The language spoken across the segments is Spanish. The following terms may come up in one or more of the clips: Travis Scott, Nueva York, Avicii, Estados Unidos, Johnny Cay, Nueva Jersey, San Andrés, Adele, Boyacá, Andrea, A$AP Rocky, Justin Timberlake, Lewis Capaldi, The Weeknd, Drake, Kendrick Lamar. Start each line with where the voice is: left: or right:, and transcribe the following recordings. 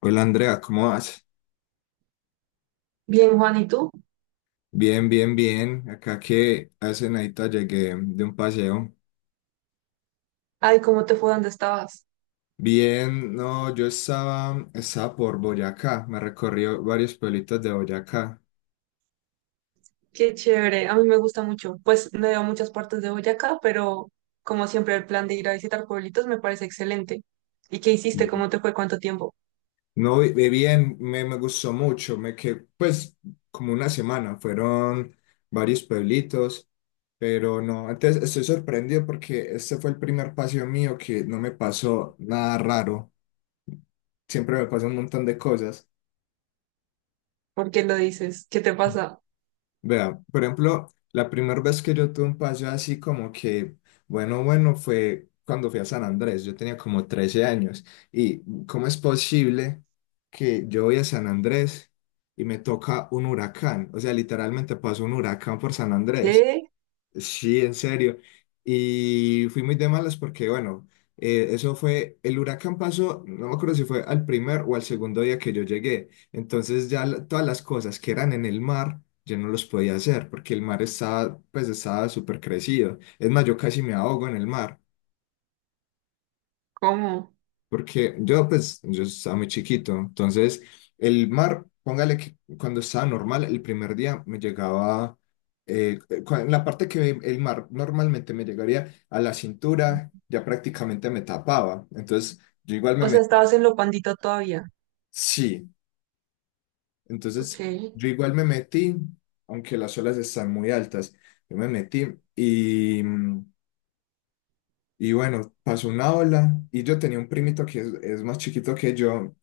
left: Hola Andrea, ¿cómo vas?
right: Bien, Juan, ¿y tú?
left: Bien, bien, bien. Acá que hace nadita llegué de un paseo.
right: Ay, ¿cómo te fue? ¿Dónde estabas?
left: Bien, no, yo estaba por Boyacá, me recorrí varios pueblitos de Boyacá.
right: Qué chévere, a mí me gusta mucho. Pues no he ido a muchas partes de Boyacá, pero como siempre el plan de ir a visitar pueblitos me parece excelente. ¿Y qué hiciste? ¿Cómo te fue? ¿Cuánto tiempo?
left: No, vi bien, me gustó mucho, me quedé pues como una semana, fueron varios pueblitos, pero no, antes estoy sorprendido porque este fue el primer paseo mío que no me pasó nada raro, siempre me pasan un montón de cosas.
right: ¿Por qué lo dices? ¿Qué te pasa?
left: Vea, por ejemplo, la primera vez que yo tuve un paseo así como que, bueno, bueno, fue cuando fui a San Andrés, yo tenía como 13 años. ¿Y cómo es posible que yo voy a San Andrés y me toca un huracán? O sea, literalmente pasó un huracán por San Andrés.
right: ¿Qué?
left: Sí, en serio. Y fui muy de malas porque, bueno, eso fue, el huracán pasó, no me acuerdo si fue al primer o al segundo día que yo llegué. Entonces ya todas las cosas que eran en el mar, yo no los podía hacer porque el mar estaba, pues estaba súper crecido. Es más, yo casi me ahogo en el mar.
right: ¿Cómo?
left: Porque yo, pues, yo estaba muy chiquito. Entonces, el mar, póngale que cuando estaba normal, el primer día me llegaba, eh, en la parte que el mar normalmente me llegaría a la cintura, ya prácticamente me tapaba. Entonces, yo igual me
right: O sea,
left: metí.
right: estabas en lo pandito todavía.
left: Sí,
right: Ok.
left: entonces, yo igual me metí, aunque las olas están muy altas, yo me metí y, y bueno, pasó una ola y yo tenía un primito que es más chiquito que yo.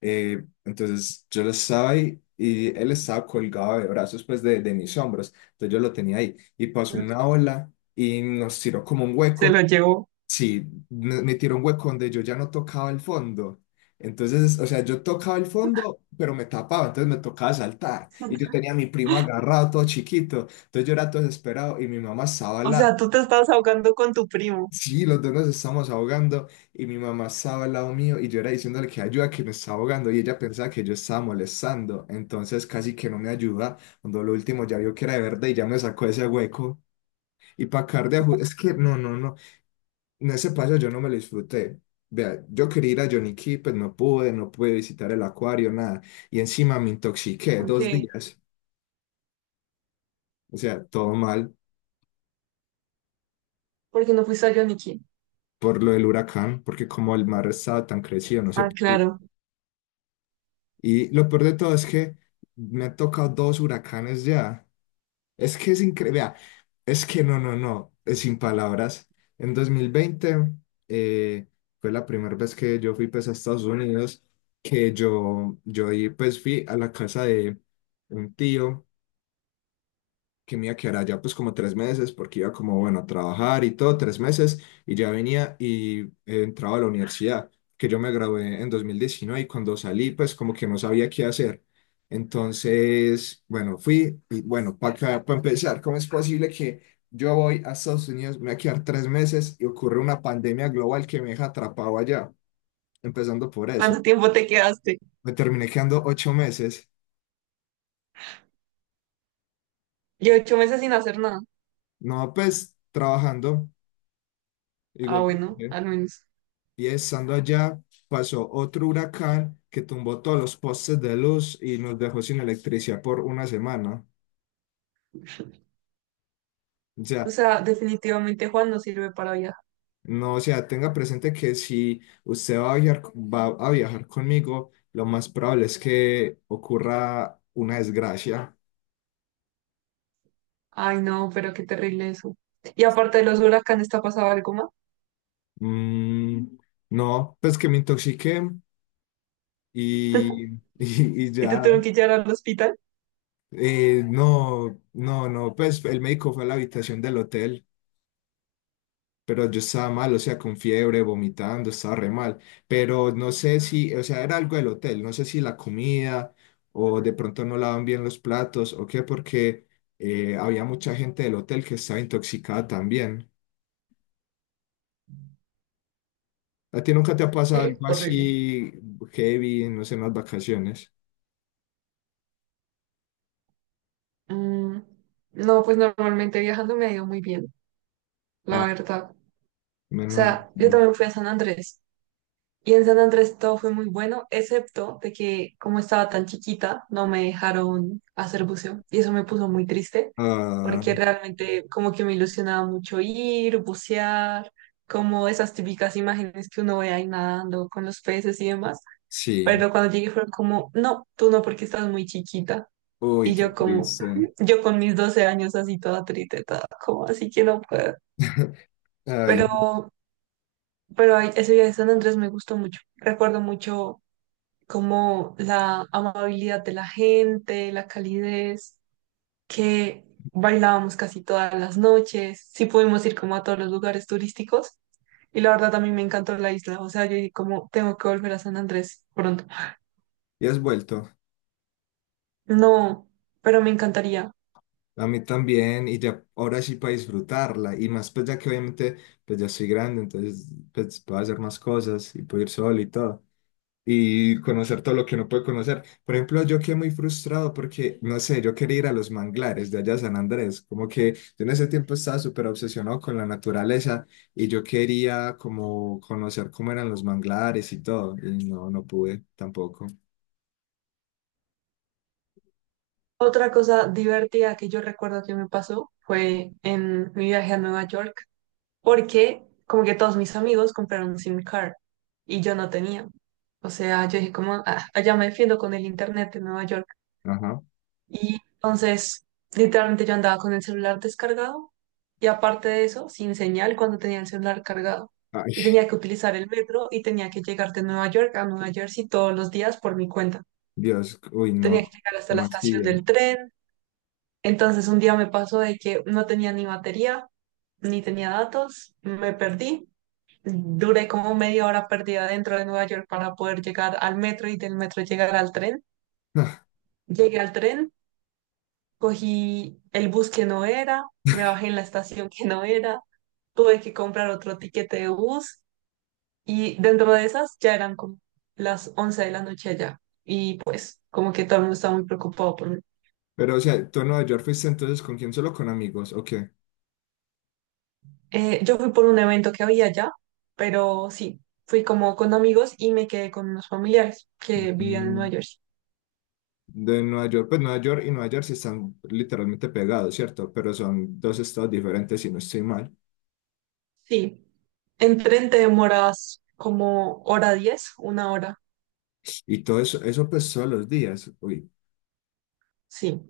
left: Entonces yo lo estaba ahí y él estaba colgado de brazos, pues de mis hombros. Entonces yo lo tenía ahí y pasó una ola y nos tiró como un
right: Se
left: hueco.
right: lo llevó.
left: Sí, me tiró un hueco donde yo ya no tocaba el fondo. Entonces, o sea, yo tocaba el fondo, pero me tapaba, entonces me tocaba saltar. Y yo tenía a mi primo agarrado, todo chiquito. Entonces yo era todo desesperado y mi mamá estaba al
right: O
left: lado.
right: sea, tú te estabas ahogando con tu primo.
left: Sí, los dos nos estamos ahogando y mi mamá estaba al lado mío y yo era diciéndole que ayuda, que me estaba ahogando y ella pensaba que yo estaba molestando, entonces casi que no me ayuda, cuando lo último ya vio que era de verdad y ya me sacó ese hueco y para acabar de es que no, no, no, en ese paso yo no me lo disfruté, vea, yo quería ir a Johnny Cay, pues no pude, no pude visitar el acuario, nada, y encima me intoxiqué dos
right: Ok.
left: días, o sea, todo mal
right: ¿Por qué no fuiste a Yoniki?
left: por lo del huracán, porque como el mar estaba tan crecido, no se
right: Ah,
left: podía.
right: claro.
left: Y lo peor de todo es que me han tocado dos huracanes ya. Es que es increíble. Es que no, no, no, es sin palabras. En 2020 eh, fue la primera vez que yo fui pues, a Estados Unidos, que yo ahí, pues, fui a la casa de un tío que me iba a quedar allá pues como 3 meses, porque iba como, bueno, a trabajar y todo, 3 meses, y ya venía y entraba a la universidad, que yo me gradué en 2019 y cuando salí pues como que no sabía qué hacer. Entonces, bueno, fui y bueno, para empezar, ¿cómo es posible que yo voy a Estados Unidos, me voy a quedar 3 meses y ocurre una pandemia global que me deja atrapado allá? Empezando por eso.
right: ¿Cuánto tiempo te quedaste?
left: Me terminé quedando 8 meses,
right: Yo 8 meses sin hacer nada.
left: no pues trabajando,
right: Ah,
left: igual.
right: bueno,
left: Trabajé.
right: al menos.
left: Y estando allá, pasó otro huracán que tumbó todos los postes de luz y nos dejó sin electricidad por una semana. O
right: O
left: sea,
right: sea, definitivamente Juan no sirve para viajar.
left: no, o sea, tenga presente que si usted va a viajar conmigo, lo más probable es que ocurra una desgracia.
right: Ay, no, pero qué terrible eso. Y aparte de los huracanes, ¿te ha pasado algo más?
left: Mm, no, pues que me intoxiqué y, y
right: ¿Y te
left: ya.
right: tuvieron que llevar al hospital?
left: No, no, no, pues el médico fue a la habitación del hotel. Pero yo estaba mal, o sea, con fiebre, vomitando, estaba re mal. Pero no sé si, o sea, era algo del hotel, no sé si la comida o de pronto no lavan bien los platos o qué, porque había mucha gente del hotel que estaba intoxicada también. ¿A ti nunca te ha pasado
right: Qué
left: algo
right: horrible.
left: así heavy, no sé, en las vacaciones?
right: Mm, no, pues normalmente viajando me ha ido muy bien,
left: No,
right: la verdad. O
left: menos
right: sea, yo
left: mal.
right: también fui a San Andrés. Y en San Andrés todo fue muy bueno, excepto de que como estaba tan chiquita, no me dejaron hacer buceo. Y eso me puso muy triste,
left: Ah,
right: porque realmente como que me ilusionaba mucho ir, bucear, como esas típicas imágenes que uno ve ahí nadando con los peces y demás.
left: sí.
right: Pero cuando llegué fueron como, no, tú no, porque estás muy chiquita.
left: Uy,
right: Y
left: qué
right: yo como,
left: triste.
right: yo con mis 12 años así toda triste, toda como así que no puedo.
left: Ay,
right: Pero,
left: no.
right: ese día de San Andrés me gustó mucho. Recuerdo mucho como la amabilidad de la gente, la calidez, que bailábamos casi todas las noches, sí pudimos ir como a todos los lugares turísticos y la verdad a mí me encantó la isla, o sea, yo dije como tengo que volver a San Andrés pronto.
left: ¿Y has vuelto?
right: No, pero me encantaría.
left: A mí también, y ya ahora sí para disfrutarla, y más pues ya que obviamente pues ya soy grande, entonces pues puedo hacer más cosas y puedo ir solo y todo, y conocer todo lo que no puede conocer. Por ejemplo, yo quedé muy frustrado porque, no sé, yo quería ir a los manglares de allá a San Andrés, como que yo en ese tiempo estaba súper obsesionado con la naturaleza y yo quería como conocer cómo eran los manglares y todo, y no, no pude tampoco.
right: Otra cosa divertida que yo recuerdo que me pasó fue en mi viaje a Nueva York, porque como que todos mis amigos compraron un SIM card y yo no tenía. O sea, yo dije como, "Ah, allá me defiendo con el internet de Nueva York."
left: Ajá.
right: Y entonces, literalmente yo andaba con el celular descargado y aparte de eso, sin señal cuando tenía el celular cargado.
left: Ay,
right: Y tenía que utilizar el metro y tenía que llegar de Nueva York a Nueva Jersey todos los días por mi cuenta.
left: Dios, uy, no,
right: Tenía que llegar hasta la
left: ¿cómo así?
right: estación
left: ¿Dios?
right: del tren. Entonces un día me pasó de que no tenía ni batería, ni tenía datos, me perdí. Duré como media hora perdida dentro de Nueva York para poder llegar al metro y del metro llegar al tren. Llegué al tren, cogí el bus que no era, me bajé en la estación que no era, tuve que comprar otro tiquete de bus y dentro de esas ya eran como las 11 de la noche allá y pues como que todo el mundo estaba muy preocupado por mí.
left: Pero, o sea, ¿tú en Nueva York fuiste entonces con quién? ¿Solo con amigos? ¿O qué?
right: Yo fui por un evento que había allá, pero sí, fui como con amigos y me quedé con unos familiares que vivían en Nueva
left: Mm,
right: Jersey.
left: De Nueva York, pues Nueva York y Nueva Jersey están literalmente pegados, ¿cierto? Pero son dos estados diferentes, si no estoy mal.
right: Sí, en tren te demoras como 1:10, 1 hora,
left: Y todo eso, eso pues todos los días. Uy,
right: sí.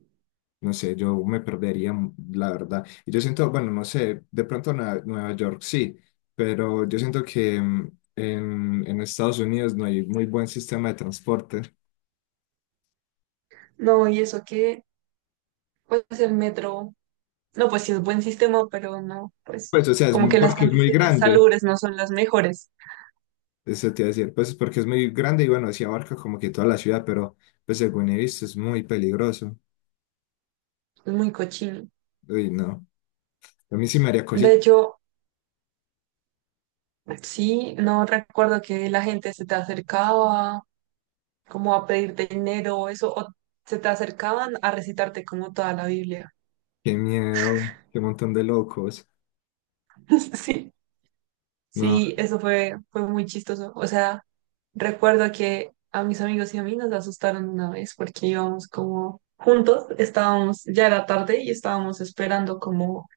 left: no sé, yo me perdería, la verdad. Y yo siento, bueno, no sé, de pronto Nueva York sí, pero yo siento que en Estados Unidos no hay muy buen sistema de transporte.
right: No, y eso que, pues el metro. No, pues sí es buen sistema, pero no, pues
left: Pues, o sea,
right: como que las
left: porque es muy
right: condiciones
left: grande.
right: salubres no son las mejores.
left: Eso te iba a decir, pues porque es muy grande y bueno, sí abarca como que toda la ciudad, pero pues según he visto es muy peligroso.
right: Es muy cochino.
left: Uy, no. A mí sí me haría
right: De
left: cosita.
right: hecho, sí, no recuerdo que la gente se te acercaba como a pedirte dinero o eso, o se te acercaban a recitarte como toda la Biblia.
left: Qué miedo, qué montón de locos.
right: Sí,
left: No,
right: sí, eso fue, fue muy chistoso. O sea, recuerdo que a mis amigos y a mí nos asustaron una vez porque íbamos como juntos, estábamos, ya era tarde y estábamos esperando como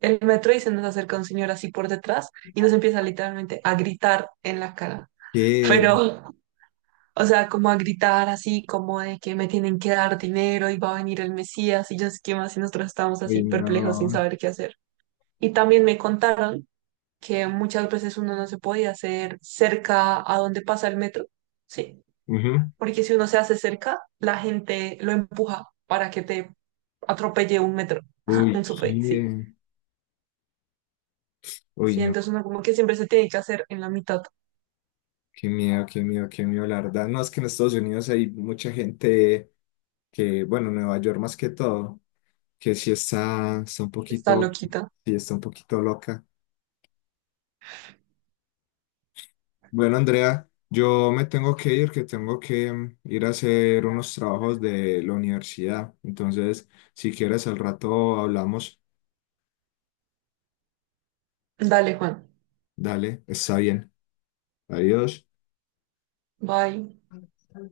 right: el metro y se nos acerca un señor así por detrás y nos empieza literalmente a gritar en la cara.
left: qué.
right: Pero, o sea, como a gritar así, como de que me tienen que dar dinero y va a venir el Mesías y yo sé qué más y nosotros estábamos
left: Uy,
right: así perplejos sin
left: no.
right: saber qué hacer. Y también me contaron que muchas veces uno no se podía hacer cerca a donde pasa el metro, ¿sí?
left: Ujú.
right: Porque si uno se hace cerca, la gente lo empuja para que te atropelle un metro,
left: Uy,
right: un subway, sí.
left: qué. Uy,
right: Sí,
left: no.
right: entonces uno como que siempre se tiene que hacer en la mitad.
left: Qué miedo, qué miedo, qué miedo, la verdad. No, es que en Estados Unidos hay mucha gente que, bueno, Nueva York más que todo, que sí está un
right: Está
left: poquito,
right: loquita.
left: sí está un poquito loca. Bueno, Andrea, yo me tengo que ir, que tengo que ir a hacer unos trabajos de la universidad. Entonces, si quieres, al rato hablamos.
right: Dale, Juan.
left: Dale, está bien. Adiós.
right: Bye.